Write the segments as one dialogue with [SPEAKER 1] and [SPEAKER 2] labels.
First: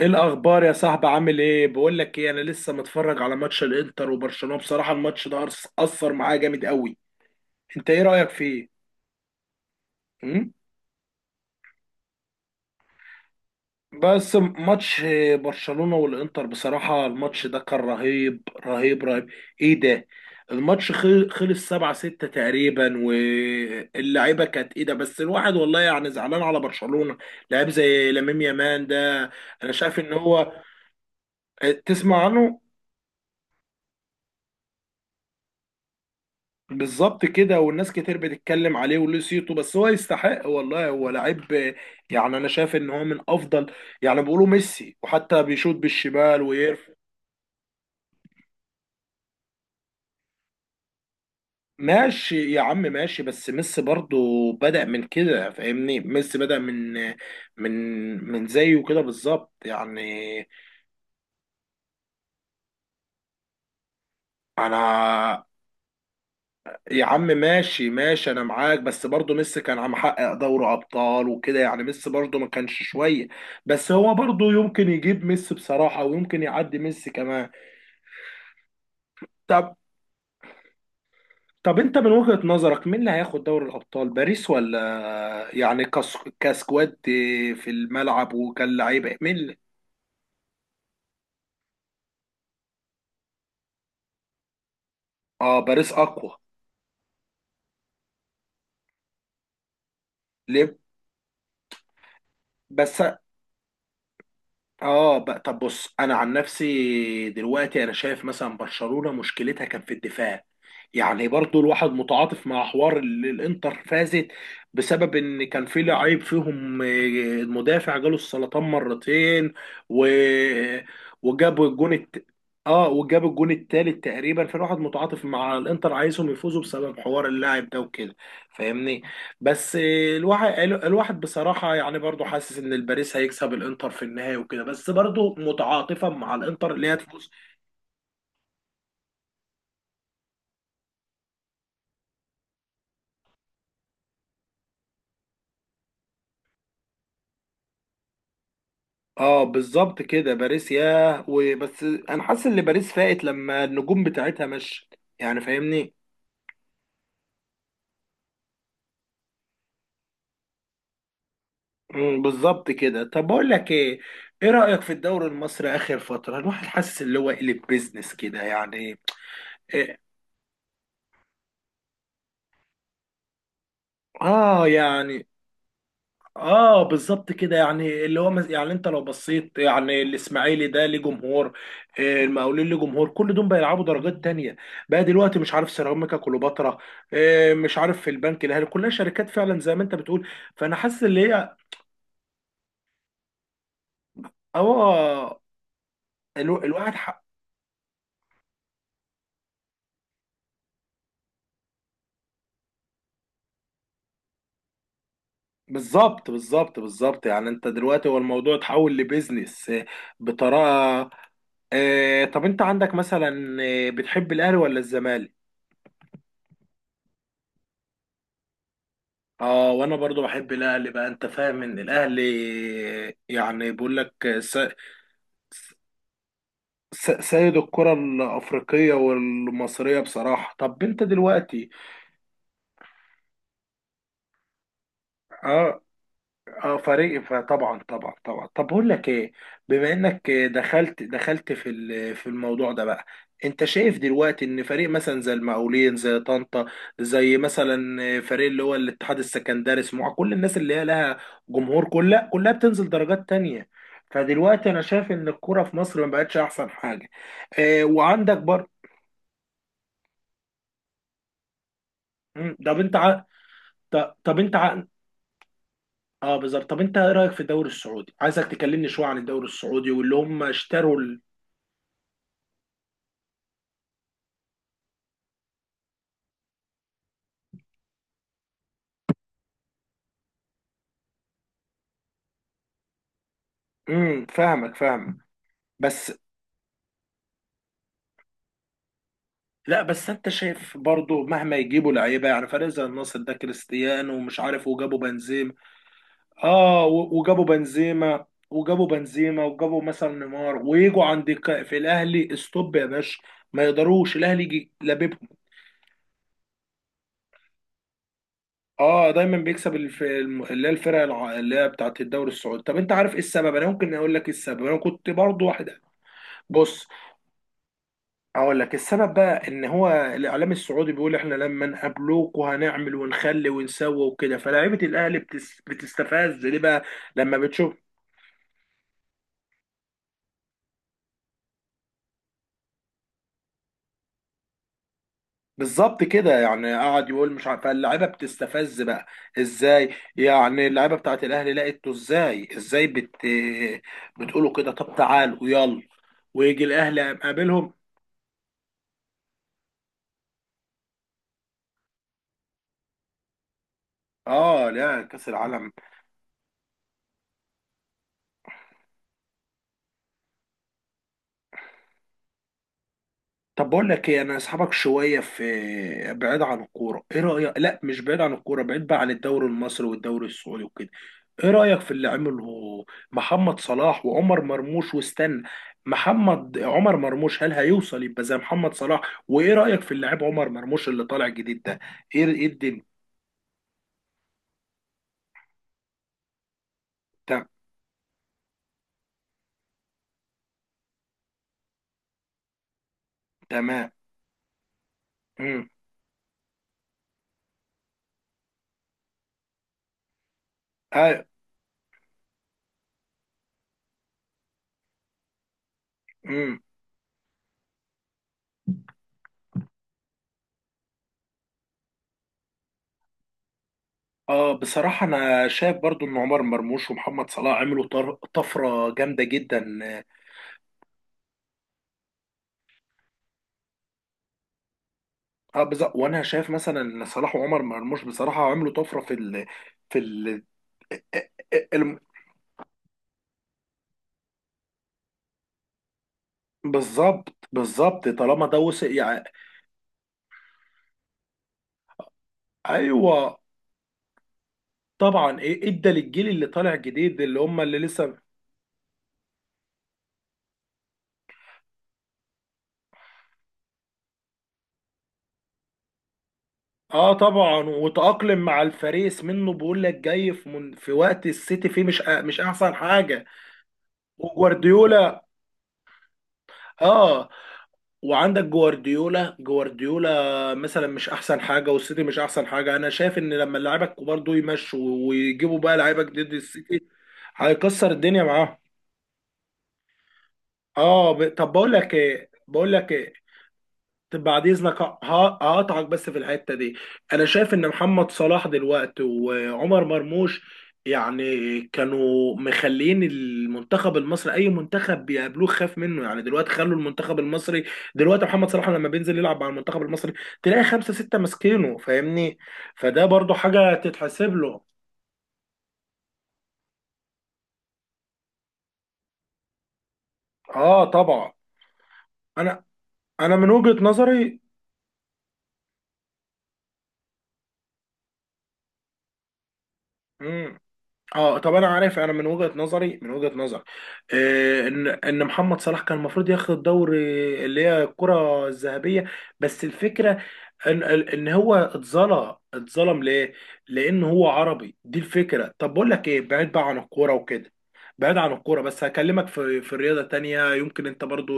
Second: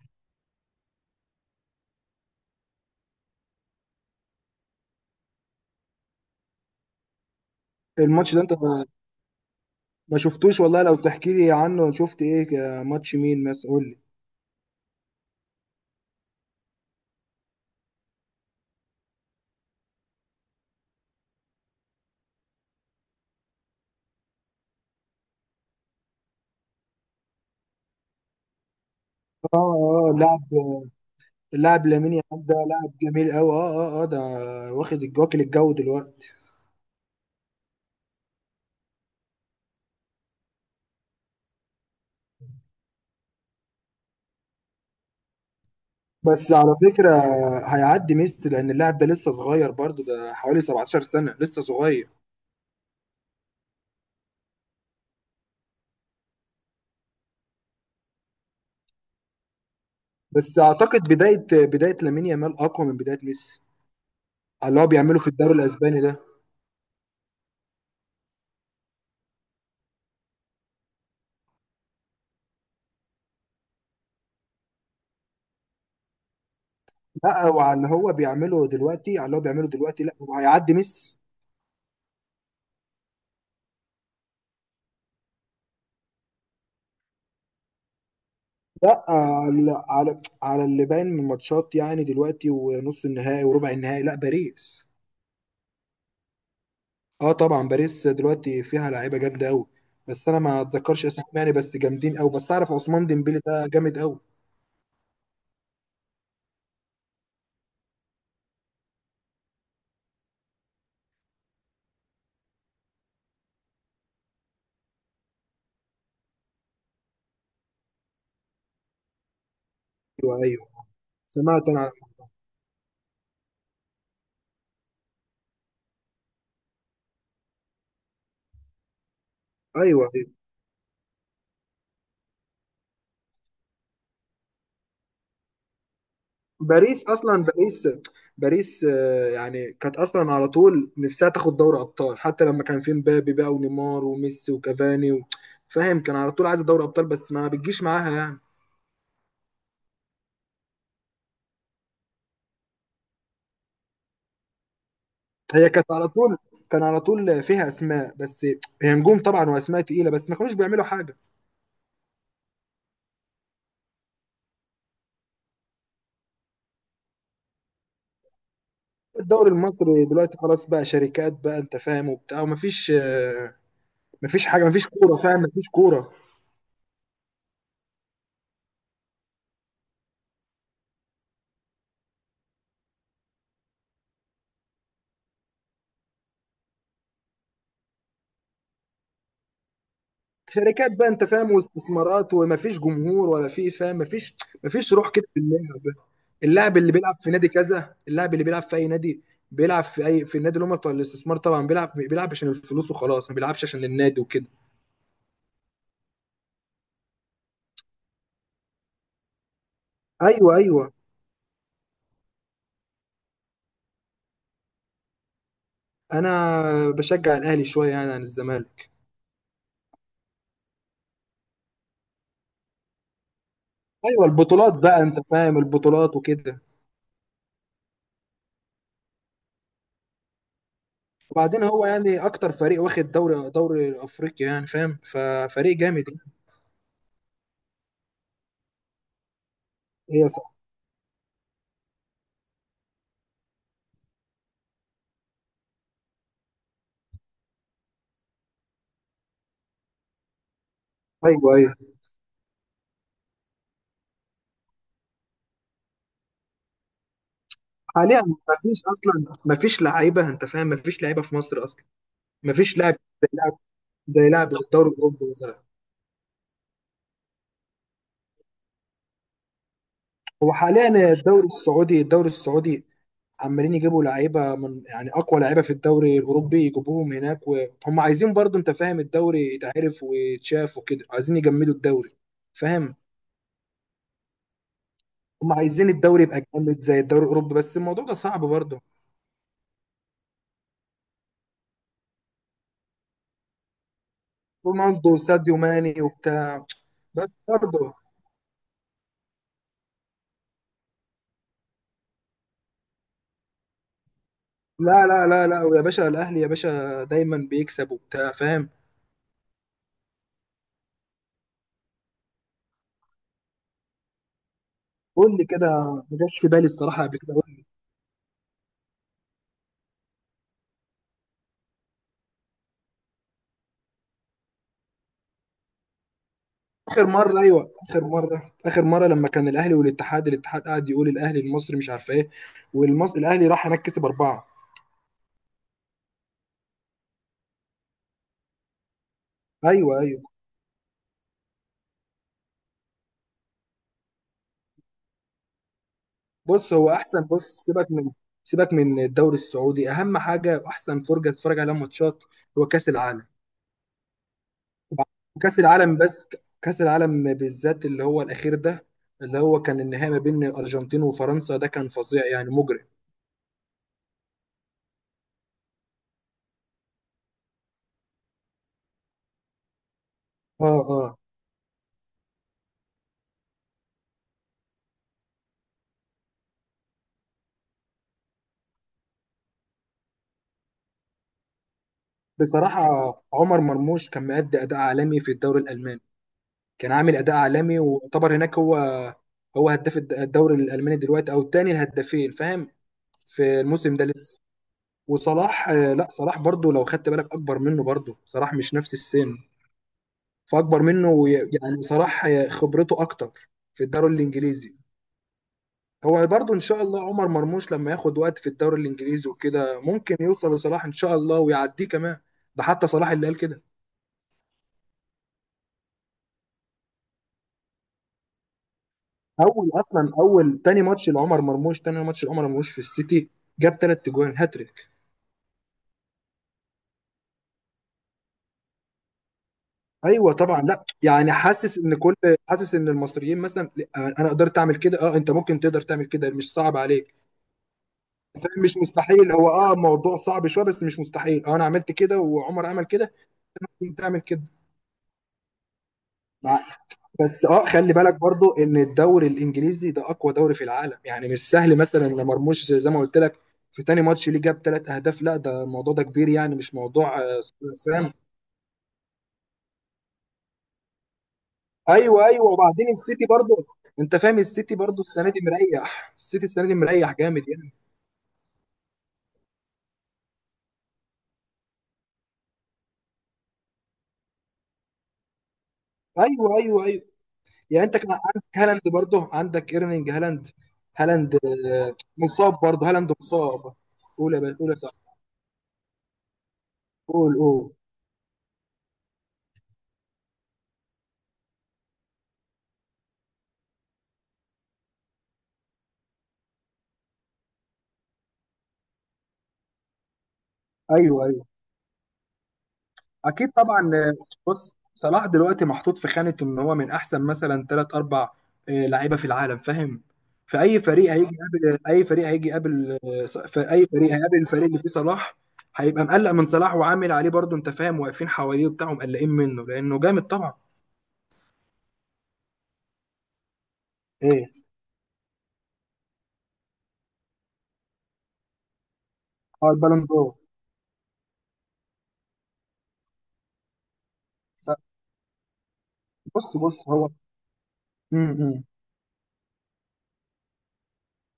[SPEAKER 1] ايه الاخبار يا صاحبي؟ عامل ايه؟ بقول لك ايه، انا لسه متفرج على ماتش الانتر وبرشلونة. بصراحة الماتش ده اثر معايا جامد قوي. انت ايه رأيك
[SPEAKER 2] الماتش ده انت
[SPEAKER 1] فيه؟
[SPEAKER 2] ما
[SPEAKER 1] امم
[SPEAKER 2] شفتوش والله. لو تحكي لي عنه، شفت ايه؟ ماتش مين مثلا؟ قول لي.
[SPEAKER 1] بس ماتش برشلونة والانتر، بصراحة الماتش ده كان رهيب رهيب رهيب. ايه ده؟ الماتش خلص 7-6 تقريبا، واللعيبة كانت ايه ده؟ بس الواحد والله يعني زعلان على برشلونة. لعيب زي لامين يامال ده،
[SPEAKER 2] اه،
[SPEAKER 1] انا شايف ان
[SPEAKER 2] اه. لاعب.
[SPEAKER 1] هو آه،
[SPEAKER 2] اللاعب لامين
[SPEAKER 1] تسمع
[SPEAKER 2] يامال ده
[SPEAKER 1] عنه.
[SPEAKER 2] لاعب جميل قوي. اه، اه، اه. ده واكل الجو دلوقتي.
[SPEAKER 1] بالظبط كده، والناس كتير بتتكلم عليه وليه صيته، بس هو يستحق والله، هو لعيب. يعني انا شايف ان هو من افضل، يعني بيقولوا ميسي، وحتى بيشوط بالشمال
[SPEAKER 2] بس على
[SPEAKER 1] ويرف.
[SPEAKER 2] فكرة، هيعدي ميسي، لان اللاعب ده لسه صغير، برضو ده حوالي 17 سنة، لسه صغير.
[SPEAKER 1] ماشي يا عم ماشي، بس ميسي برضو بدأ من كده، فاهمني؟ ميسي بدأ من من من زيه كده بالظبط يعني.
[SPEAKER 2] بس اعتقد بداية لامين يامال اقوى من بداية ميسي، على اللي هو بيعمله في
[SPEAKER 1] انا
[SPEAKER 2] الدوري الاسباني ده.
[SPEAKER 1] يا عم ماشي ماشي، انا معاك، بس برضه ميسي كان عم حقق دوري ابطال وكده، يعني ميسي برضه ما كانش شويه، بس هو برضه يمكن يجيب ميسي بصراحه، ويمكن يعدي ميسي
[SPEAKER 2] لا،
[SPEAKER 1] كمان.
[SPEAKER 2] وعلى اللي هو بيعمله دلوقتي، على اللي هو بيعمله
[SPEAKER 1] طب
[SPEAKER 2] دلوقتي، لا هو هيعدي ميسي.
[SPEAKER 1] طب انت من وجهة نظرك مين اللي هياخد دوري الابطال؟ باريس ولا يعني كس... كسكواد في الملعب
[SPEAKER 2] لا،
[SPEAKER 1] وكلاعيبه، مين اللي...؟
[SPEAKER 2] على اللي باين من الماتشات، يعني دلوقتي، ونص النهائي وربع النهائي، لا باريس.
[SPEAKER 1] اه، باريس اقوى.
[SPEAKER 2] اه طبعا، باريس دلوقتي فيها لعيبه جامده قوي. بس انا ما
[SPEAKER 1] ليه
[SPEAKER 2] اتذكرش اسمهم يعني، بس جامدين قوي. بس اعرف
[SPEAKER 1] بس؟
[SPEAKER 2] عثمان ديمبلي، ده جامد قوي.
[SPEAKER 1] اه بقى، طب بص، انا عن نفسي دلوقتي انا شايف مثلا برشلونة مشكلتها كان في الدفاع. يعني برضو الواحد متعاطف مع حوار الانتر، فازت بسبب ان كان في لعيب فيهم آه، المدافع جاله السرطان مرتين و...
[SPEAKER 2] ايوه، ايوه.
[SPEAKER 1] وجاب
[SPEAKER 2] سمعت
[SPEAKER 1] الجون
[SPEAKER 2] انا.
[SPEAKER 1] الت... اه وجاب الجون التالت تقريبا، فالواحد متعاطف مع الانتر، عايزهم يفوزوا بسبب حوار اللاعب ده وكده، فاهمني؟ بس
[SPEAKER 2] ايوه، ايوه.
[SPEAKER 1] الواحد بصراحة يعني برضو حاسس ان الباريس هيكسب الانتر في النهاية وكده، بس برضو متعاطفا مع الانتر اللي هي
[SPEAKER 2] باريس
[SPEAKER 1] تفوز.
[SPEAKER 2] اصلا، باريس يعني كانت اصلا على طول نفسها تاخد دوري ابطال، حتى لما كان في مبابي بقى، ونيمار وميسي وكافاني فاهم، كان على طول عايزه دوري ابطال، بس ما بتجيش معاها يعني.
[SPEAKER 1] اه بالظبط كده، باريس ياه. وبس انا حاسس ان باريس فاقت لما النجوم بتاعتها مشت، يعني
[SPEAKER 2] هي كانت
[SPEAKER 1] فاهمني؟
[SPEAKER 2] على طول كان على طول فيها اسماء، بس هي نجوم طبعا واسماء تقيله، بس ما كانوش بيعملوا حاجه.
[SPEAKER 1] مم، بالظبط كده. طب بقول لك ايه، ايه رأيك في الدوري المصري اخر فترة؟ الواحد حاسس اللي هو قلب بيزنس كده يعني.
[SPEAKER 2] الدوري
[SPEAKER 1] إيه؟
[SPEAKER 2] المصري دلوقتي خلاص بقى شركات بقى، انت فاهم، وبتاع، ومفيش. مفيش حاجه،
[SPEAKER 1] اه
[SPEAKER 2] مفيش كوره،
[SPEAKER 1] يعني،
[SPEAKER 2] فاهم، مفيش كوره.
[SPEAKER 1] اه بالظبط كده، يعني اللي هو مز... يعني انت لو بصيت، يعني الاسماعيلي ده ليه جمهور آه، المقاولين ليه جمهور، كل دول بيلعبوا درجات تانية بقى دلوقتي. مش عارف سيراميكا كليوباترا آه، مش عارف في البنك الاهلي، كلها شركات فعلا زي ما انت بتقول. فانا
[SPEAKER 2] شركات
[SPEAKER 1] حاسس
[SPEAKER 2] بقى،
[SPEAKER 1] ان
[SPEAKER 2] انت فاهم،
[SPEAKER 1] هي
[SPEAKER 2] واستثمارات، ومفيش جمهور ولا في، فاهم، مفيش. مفيش روح كده
[SPEAKER 1] اه،
[SPEAKER 2] في اللعب.
[SPEAKER 1] الو...
[SPEAKER 2] اللاعب اللي
[SPEAKER 1] الواحد
[SPEAKER 2] بيلعب
[SPEAKER 1] حق.
[SPEAKER 2] في نادي كذا، اللاعب اللي بيلعب في اي نادي، بيلعب في اي في النادي اللي هم بتوع الاستثمار، طبعا بيلعب عشان الفلوس وخلاص، ما بيلعبش عشان النادي وكده.
[SPEAKER 1] بالظبط بالظبط بالظبط، يعني انت دلوقتي هو الموضوع اتحول لبيزنس آه،
[SPEAKER 2] ايوه، ايوه.
[SPEAKER 1] بطريقة. آه، طب انت عندك مثلا آه، بتحب الاهلي ولا الزمالك؟
[SPEAKER 2] انا بشجع الاهلي شويه يعني عن الزمالك.
[SPEAKER 1] اه وانا برضو بحب الاهلي بقى، انت فاهم ان الاهلي يعني بيقول لك
[SPEAKER 2] ايوه،
[SPEAKER 1] س-
[SPEAKER 2] البطولات بقى، انت فاهم، البطولات وكده.
[SPEAKER 1] سيد الكرة الافريقية والمصرية بصراحة. طب انت
[SPEAKER 2] وبعدين
[SPEAKER 1] دلوقتي
[SPEAKER 2] هو يعني اكتر فريق واخد دوري افريقيا، يعني فاهم، ففريق
[SPEAKER 1] اه،
[SPEAKER 2] جامد يعني.
[SPEAKER 1] اه فريق، فطبعا طبعا طبعا. طب بقول لك ايه، بما
[SPEAKER 2] هي
[SPEAKER 1] انك
[SPEAKER 2] صح.
[SPEAKER 1] دخلت في في الموضوع ده بقى، انت شايف دلوقتي ان فريق مثلا زي المقاولين، زي طنطا، زي مثلا فريق اللي هو الاتحاد السكندري، سموحه، كل الناس اللي هي لها
[SPEAKER 2] ايوه، ايوه.
[SPEAKER 1] جمهور، كلها كلها بتنزل درجات تانية. فدلوقتي انا شايف ان الكرة في مصر ما بقتش احسن حاجة. اه
[SPEAKER 2] حاليا
[SPEAKER 1] وعندك برضه،
[SPEAKER 2] مفيش، اصلا مفيش لعيبه، انت فاهم، مفيش لعيبه في مصر اصلا.
[SPEAKER 1] مم،
[SPEAKER 2] مفيش
[SPEAKER 1] طب
[SPEAKER 2] لاعب،
[SPEAKER 1] انت ع...
[SPEAKER 2] زي لاعب زي
[SPEAKER 1] طب
[SPEAKER 2] لاعب
[SPEAKER 1] انت ع...
[SPEAKER 2] الدوري الاوروبي مثلا.
[SPEAKER 1] اه بالظبط. طب انت ايه رايك في الدوري السعودي؟ عايزك تكلمني شويه عن الدوري السعودي واللي هم
[SPEAKER 2] هو
[SPEAKER 1] اشتروا.
[SPEAKER 2] حاليا الدوري السعودي عمالين يجيبوا لعيبه من، يعني اقوى لعيبه في الدوري الاوروبي يجيبوهم هناك، وهم عايزين، برضو انت فاهم، الدوري يتعرف ويتشاف وكده، عايزين يجمدوا الدوري، فاهم.
[SPEAKER 1] فاهمك فاهمك،
[SPEAKER 2] هم عايزين
[SPEAKER 1] بس
[SPEAKER 2] الدوري يبقى جامد زي الدوري الاوروبي، بس الموضوع ده صعب برضو.
[SPEAKER 1] لا، بس انت شايف برضو مهما يجيبوا لعيبه، يعني فريق زي النصر ده، كريستيانو ومش عارف، وجابوا
[SPEAKER 2] رونالدو
[SPEAKER 1] بنزيما.
[SPEAKER 2] وساديو ماني وبتاع.
[SPEAKER 1] اه، و-
[SPEAKER 2] بس
[SPEAKER 1] وجابوا
[SPEAKER 2] برضو.
[SPEAKER 1] بنزيما وجابوا بنزيما وجابوا مثلا نيمار، ويجوا عند في الاهلي، استوب يا باشا، ما يقدروش الاهلي يجي
[SPEAKER 2] لا، لا،
[SPEAKER 1] لاببهم.
[SPEAKER 2] لا، لا، ويا باشا الاهلي يا باشا دايما بيكسب وبتاع، فاهم.
[SPEAKER 1] اه دايما بيكسب اللي هي الفرق اللي هي بتاعت الدوري السعودي. طب انت عارف ايه السبب؟ انا ممكن اقول لك ايه السبب، انا كنت
[SPEAKER 2] قول لي
[SPEAKER 1] برضو واحد.
[SPEAKER 2] كده، ما جاش في بالي
[SPEAKER 1] بص
[SPEAKER 2] الصراحه قبل كده.
[SPEAKER 1] اقول لك السبب بقى، ان هو الاعلام السعودي بيقول احنا لما نقابلوك وهنعمل ونخلي ونسوي وكده، فلاعيبه الاهلي بتستفز ليه بقى
[SPEAKER 2] اخر مره،
[SPEAKER 1] لما
[SPEAKER 2] ايوه.
[SPEAKER 1] بتشوف.
[SPEAKER 2] اخر مره لما كان الاهلي والاتحاد، الاتحاد قعد يقول الاهلي المصري مش عارف ايه، والمصري الاهلي راح هناك كسب اربعه.
[SPEAKER 1] بالظبط كده، يعني قعد يقول مش عارف، فاللعيبه بتستفز بقى.
[SPEAKER 2] ايوه،
[SPEAKER 1] ازاي
[SPEAKER 2] ايوه.
[SPEAKER 1] يعني اللعيبه بتاعت الاهلي لقيته ازاي، ازاي بتقولوا كده؟ طب تعالوا يلا، ويجي
[SPEAKER 2] بص هو
[SPEAKER 1] الاهلي
[SPEAKER 2] احسن بص،
[SPEAKER 1] قابلهم.
[SPEAKER 2] سيبك من الدوري السعودي. اهم حاجه واحسن فرجه تتفرج عليها ماتشات هو كاس العالم.
[SPEAKER 1] اه لا، كاس
[SPEAKER 2] كاس
[SPEAKER 1] العالم.
[SPEAKER 2] العالم بس، كاس العالم بالذات، اللي هو الاخير ده، اللي هو كان النهائي ما بين الارجنتين وفرنسا، ده كان فظيع يعني، مجرم.
[SPEAKER 1] طب بقول لك ايه، انا اسحبك شويه في بعيد عن الكوره. ايه رايك؟ لا مش بعيد عن الكوره، بعيد بقى عن الدوري المصري والدوري السعودي
[SPEAKER 2] اه،
[SPEAKER 1] وكده.
[SPEAKER 2] اه.
[SPEAKER 1] ايه رايك في اللي عمله محمد صلاح وعمر مرموش؟ واستنى، محمد، عمر مرموش، هل هيوصل يبقى زي محمد صلاح؟ وايه رايك في اللاعب عمر مرموش اللي طالع جديد ده؟ ايه ايه الدنيا؟
[SPEAKER 2] بصراحه، عمر مرموش كان مادي اداء عالمي في الدوري الالماني. كان عامل اداء
[SPEAKER 1] ت-
[SPEAKER 2] عالمي، ويعتبر هناك، هو هداف الدوري الالماني دلوقتي، او الثاني الهدافين، فاهم، في
[SPEAKER 1] تمام.
[SPEAKER 2] الموسم ده لسه.
[SPEAKER 1] امم
[SPEAKER 2] وصلاح، لا صلاح برضو لو خدت بالك اكبر منه، برضو صلاح مش نفس السن، فاكبر منه،
[SPEAKER 1] اه.
[SPEAKER 2] يعني صلاح خبرته اكتر في الدوري الانجليزي. هو برضو
[SPEAKER 1] امم
[SPEAKER 2] ان شاء الله عمر مرموش لما ياخد وقت في الدوري الانجليزي وكده، ممكن يوصل لصلاح ان شاء الله، ويعديه كمان. ده حتى صلاح اللي قال كده.
[SPEAKER 1] اه بصراحه انا شايف برضو ان عمر مرموش ومحمد صلاح عملوا طفره جامده جدا.
[SPEAKER 2] اول تاني ماتش لعمر مرموش في السيتي جاب ثلاث اجوان، هاتريك.
[SPEAKER 1] اه بالظبط، وانا شايف مثلا ان صلاح وعمر مرموش بصراحه عملوا طفره في في
[SPEAKER 2] ايوه
[SPEAKER 1] ال
[SPEAKER 2] طبعا. لا يعني،
[SPEAKER 1] الم-
[SPEAKER 2] حاسس ان المصريين مثلا، لأ، انا قدرت اعمل كده، اه، انت ممكن تقدر تعمل كده، مش صعب عليك،
[SPEAKER 1] بالظبط بالظبط، طالما ده
[SPEAKER 2] فاهم، مش
[SPEAKER 1] وصل يعني.
[SPEAKER 2] مستحيل. هو اه موضوع صعب شويه، بس مش مستحيل. اه انا عملت كده، وعمر عمل كده،
[SPEAKER 1] ايوه
[SPEAKER 2] انت تعمل كده.
[SPEAKER 1] طبعا، ايه ادى للجيل اللي
[SPEAKER 2] مع-
[SPEAKER 1] طالع جديد، اللي
[SPEAKER 2] بس
[SPEAKER 1] هم
[SPEAKER 2] اه،
[SPEAKER 1] اللي
[SPEAKER 2] خلي بالك
[SPEAKER 1] لسه
[SPEAKER 2] برضو ان الدوري الانجليزي ده اقوى دوري في العالم، يعني مش سهل مثلا ان مرموش زي ما قلت لك في تاني ماتش ليه جاب ثلاث اهداف. لا ده الموضوع ده كبير يعني، مش
[SPEAKER 1] اه
[SPEAKER 2] موضوع.
[SPEAKER 1] طبعا،
[SPEAKER 2] فاهم.
[SPEAKER 1] وتأقلم مع الفريس منه، بيقول لك جاي في من في وقت السيتي فيه مش
[SPEAKER 2] ايوه،
[SPEAKER 1] مش
[SPEAKER 2] ايوه.
[SPEAKER 1] احسن
[SPEAKER 2] وبعدين
[SPEAKER 1] حاجه.
[SPEAKER 2] السيتي برضه، انت فاهم، السيتي برضه
[SPEAKER 1] وجوارديولا،
[SPEAKER 2] السنه دي مريح، السيتي السنه دي مريح
[SPEAKER 1] اه
[SPEAKER 2] جامد يعني.
[SPEAKER 1] وعندك جوارديولا، جوارديولا مثلا مش احسن حاجه، والسيتي مش احسن حاجه. انا شايف ان لما اللعيبه الكبار دول يمشوا، ويجيبوا بقى لعيبه جديد،
[SPEAKER 2] ايوه، ايوه،
[SPEAKER 1] السيتي
[SPEAKER 2] ايوه. يعني
[SPEAKER 1] هيكسر
[SPEAKER 2] انت كان
[SPEAKER 1] الدنيا
[SPEAKER 2] عندك
[SPEAKER 1] معاهم.
[SPEAKER 2] هالاند، برضه عندك ايرلينج هالاند.
[SPEAKER 1] اه ب...
[SPEAKER 2] هالاند
[SPEAKER 1] طب بقول لك ايه،
[SPEAKER 2] مصاب،
[SPEAKER 1] بقول
[SPEAKER 2] برضه
[SPEAKER 1] لك
[SPEAKER 2] هالاند
[SPEAKER 1] ايه،
[SPEAKER 2] مصاب.
[SPEAKER 1] طب
[SPEAKER 2] قول يا
[SPEAKER 1] بعد
[SPEAKER 2] باشا، قول يا
[SPEAKER 1] اذنك
[SPEAKER 2] صاحبي،
[SPEAKER 1] هقطعك بس في الحته دي. انا
[SPEAKER 2] قول،
[SPEAKER 1] شايف ان
[SPEAKER 2] قول.
[SPEAKER 1] محمد صلاح دلوقتي وعمر مرموش يعني كانوا مخلين المنتخب المصري اي منتخب بيقابلوه خاف منه، يعني دلوقتي خلوا المنتخب المصري، دلوقتي محمد صلاح لما بينزل يلعب مع المنتخب المصري، تلاقي خمسه سته
[SPEAKER 2] ايوه، أيوه.
[SPEAKER 1] ماسكينه، فاهمني؟ فده برضو
[SPEAKER 2] اكيد
[SPEAKER 1] حاجه
[SPEAKER 2] طبعا.
[SPEAKER 1] تتحسب له.
[SPEAKER 2] بص، صلاح دلوقتي محطوط في خانة ان هو من احسن مثلا ثلاث اربع لعيبة في العالم، فاهم. في اي
[SPEAKER 1] اه
[SPEAKER 2] فريق هيجي
[SPEAKER 1] طبعا،
[SPEAKER 2] يقابل اي فريق هيجي
[SPEAKER 1] انا،
[SPEAKER 2] يقابل آه،
[SPEAKER 1] انا
[SPEAKER 2] ص-
[SPEAKER 1] من
[SPEAKER 2] في
[SPEAKER 1] وجهه
[SPEAKER 2] اي فريق هيقابل
[SPEAKER 1] نظري،
[SPEAKER 2] الفريق اللي فيه صلاح، هيبقى مقلق من صلاح وعامل عليه برضه، انت فاهم، واقفين حواليه وبتاع، مقلقين منه لانه جامد طبعا.
[SPEAKER 1] مم. اه طب انا عارف، انا من وجهة نظري، من وجهة نظري
[SPEAKER 2] ايه؟
[SPEAKER 1] آه، ان ان محمد صلاح كان المفروض ياخد الدوري اللي هي الكرة الذهبية، بس
[SPEAKER 2] اه، البالون
[SPEAKER 1] الفكرة
[SPEAKER 2] دور.
[SPEAKER 1] ان ان هو اتظلم، اتظلم ليه؟ لان هو عربي،
[SPEAKER 2] س-
[SPEAKER 1] دي الفكرة. طب بقول لك ايه، بعيد
[SPEAKER 2] بص
[SPEAKER 1] بقى عن
[SPEAKER 2] بص هو.
[SPEAKER 1] الكورة وكده، بعيد عن الكورة،
[SPEAKER 2] امم.
[SPEAKER 1] بس هكلمك في في رياضة تانية يمكن انت برضو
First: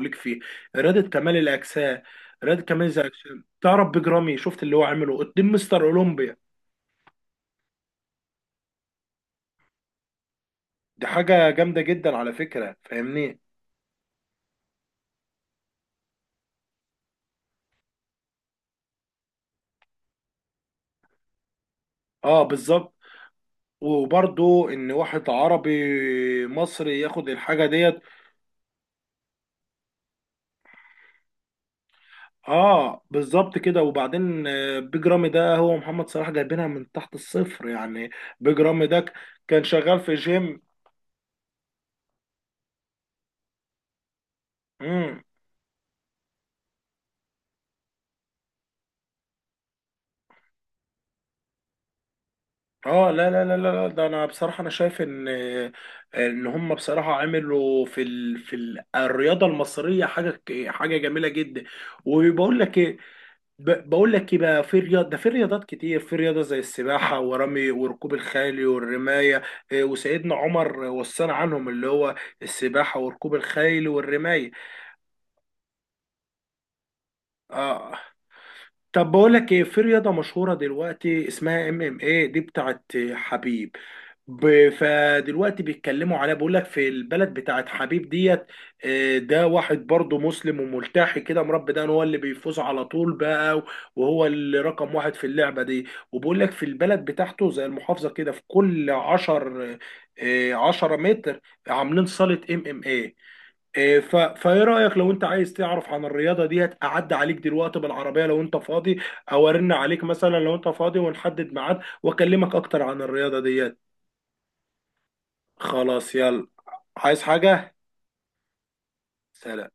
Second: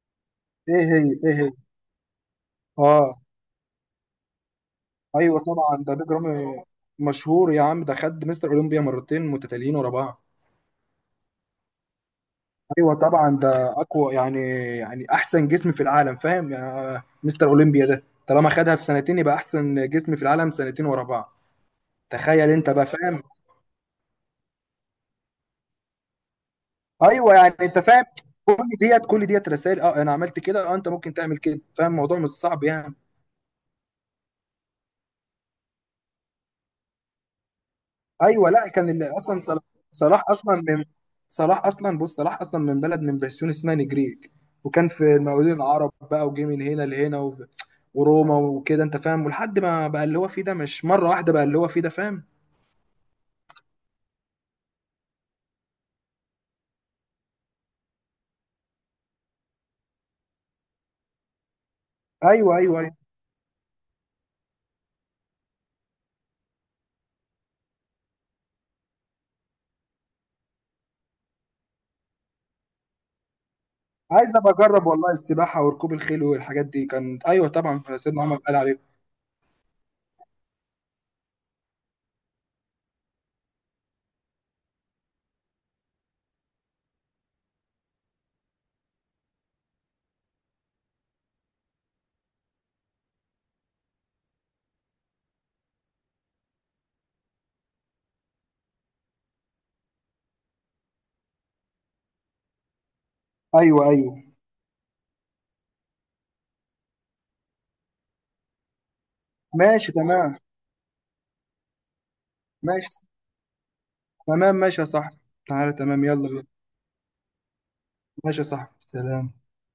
[SPEAKER 1] ليك فيه،
[SPEAKER 2] ايه
[SPEAKER 1] رياضة
[SPEAKER 2] هي ايه
[SPEAKER 1] كمال
[SPEAKER 2] هي
[SPEAKER 1] الاجسام. رياضة كمال
[SPEAKER 2] اه،
[SPEAKER 1] الاجسام، تعرف بيج رامي؟ شفت اللي هو عمله
[SPEAKER 2] ايوه
[SPEAKER 1] قدام مستر
[SPEAKER 2] طبعا، ده بيج
[SPEAKER 1] اولمبيا؟
[SPEAKER 2] رامي مشهور يا عم. ده خد مستر اولمبيا مرتين متتاليين ورا بعض.
[SPEAKER 1] دي حاجة جامدة جدا على فكرة،
[SPEAKER 2] ايوه طبعا،
[SPEAKER 1] فاهمني؟
[SPEAKER 2] ده اقوى يعني، يعني احسن جسم في العالم، فاهم. يعني مستر اولمبيا ده طالما خدها في سنتين، يبقى احسن جسم في العالم، سنتين ورا بعض.
[SPEAKER 1] اه
[SPEAKER 2] تخيل انت بقى،
[SPEAKER 1] بالظبط،
[SPEAKER 2] فاهم.
[SPEAKER 1] وبرضو ان واحد عربي مصري ياخد
[SPEAKER 2] ايوه، يعني
[SPEAKER 1] الحاجه
[SPEAKER 2] انت
[SPEAKER 1] ديت.
[SPEAKER 2] فاهم، كل كل ديت رسائل: اه انا عملت كده، اه انت ممكن تعمل كده، فاهم، الموضوع مش صعب يعني.
[SPEAKER 1] اه بالظبط كده، وبعدين آه، بيج رامي ده هو محمد صلاح، جايبينها من تحت الصفر يعني.
[SPEAKER 2] ايوه،
[SPEAKER 1] بيج
[SPEAKER 2] لا
[SPEAKER 1] رامي
[SPEAKER 2] كان
[SPEAKER 1] ده
[SPEAKER 2] اللي اصلا صلاح،
[SPEAKER 1] كان شغال في
[SPEAKER 2] صلاح اصلا
[SPEAKER 1] جيم.
[SPEAKER 2] من صلاح اصلا بص صلاح اصلا من بلد من بسيون اسمها نجريج. وكان في
[SPEAKER 1] امم
[SPEAKER 2] المقاولين العرب بقى، وجه من هنا لهنا وروما وكده، انت فاهم، ولحد ما بقى اللي هو فيه ده، مش مره واحده بقى اللي هو فيه ده، فاهم.
[SPEAKER 1] اه لا لا لا لا لا، ده انا بصراحه انا شايف ان آه، ان هم بصراحه عملوا في ال... في الرياضه المصريه حاجه حاجه جميله جدا.
[SPEAKER 2] ايوه،
[SPEAKER 1] وبقول لك
[SPEAKER 2] ايوه، ايوه.
[SPEAKER 1] ايه، بقول لك ايه بقى، في رياض ده، في رياضات كتير، في رياضه زي السباحه ورمي وركوب الخيل والرمايه، إيه، وسيدنا عمر وصانا عنهم، اللي هو السباحه وركوب الخيل
[SPEAKER 2] عايز
[SPEAKER 1] والرمايه.
[SPEAKER 2] ابقى اجرب والله السباحه وركوب الخيل والحاجات دي، كانت ايوه طبعا،
[SPEAKER 1] اه
[SPEAKER 2] سيدنا عمر قال عليه.
[SPEAKER 1] طب بقول لك ايه، في رياضه مشهوره دلوقتي اسمها ام ام ايه، دي بتاعت حبيب. فدلوقتي بيتكلموا عليها، بيقول لك في البلد بتاعت حبيب ديت آه، ده واحد برضه مسلم وملتحي كده مربي، ده هو اللي بيفوز على طول بقى، وهو اللي رقم واحد في اللعبة دي. وبيقول لك في البلد بتاعته زي المحافظة كده، في كل عشر آه، 10 متر عاملين صالة ام ام ايه
[SPEAKER 2] ايوه،
[SPEAKER 1] آه،
[SPEAKER 2] ايوه.
[SPEAKER 1] فايه رأيك لو انت عايز تعرف عن الرياضة ديت، اعدي عليك دلوقتي بالعربية لو انت فاضي، او ارن
[SPEAKER 2] ماشي،
[SPEAKER 1] عليك مثلا
[SPEAKER 2] تمام.
[SPEAKER 1] لو انت فاضي، ونحدد ميعاد واكلمك اكتر
[SPEAKER 2] ماشي،
[SPEAKER 1] عن الرياضة ديت.
[SPEAKER 2] تمام. ماشي يا صاحبي، تعالى تمام،
[SPEAKER 1] خلاص
[SPEAKER 2] يلا بينا.
[SPEAKER 1] يلا، عايز حاجة؟
[SPEAKER 2] ماشي يا صاحبي، سلام.
[SPEAKER 1] سلام.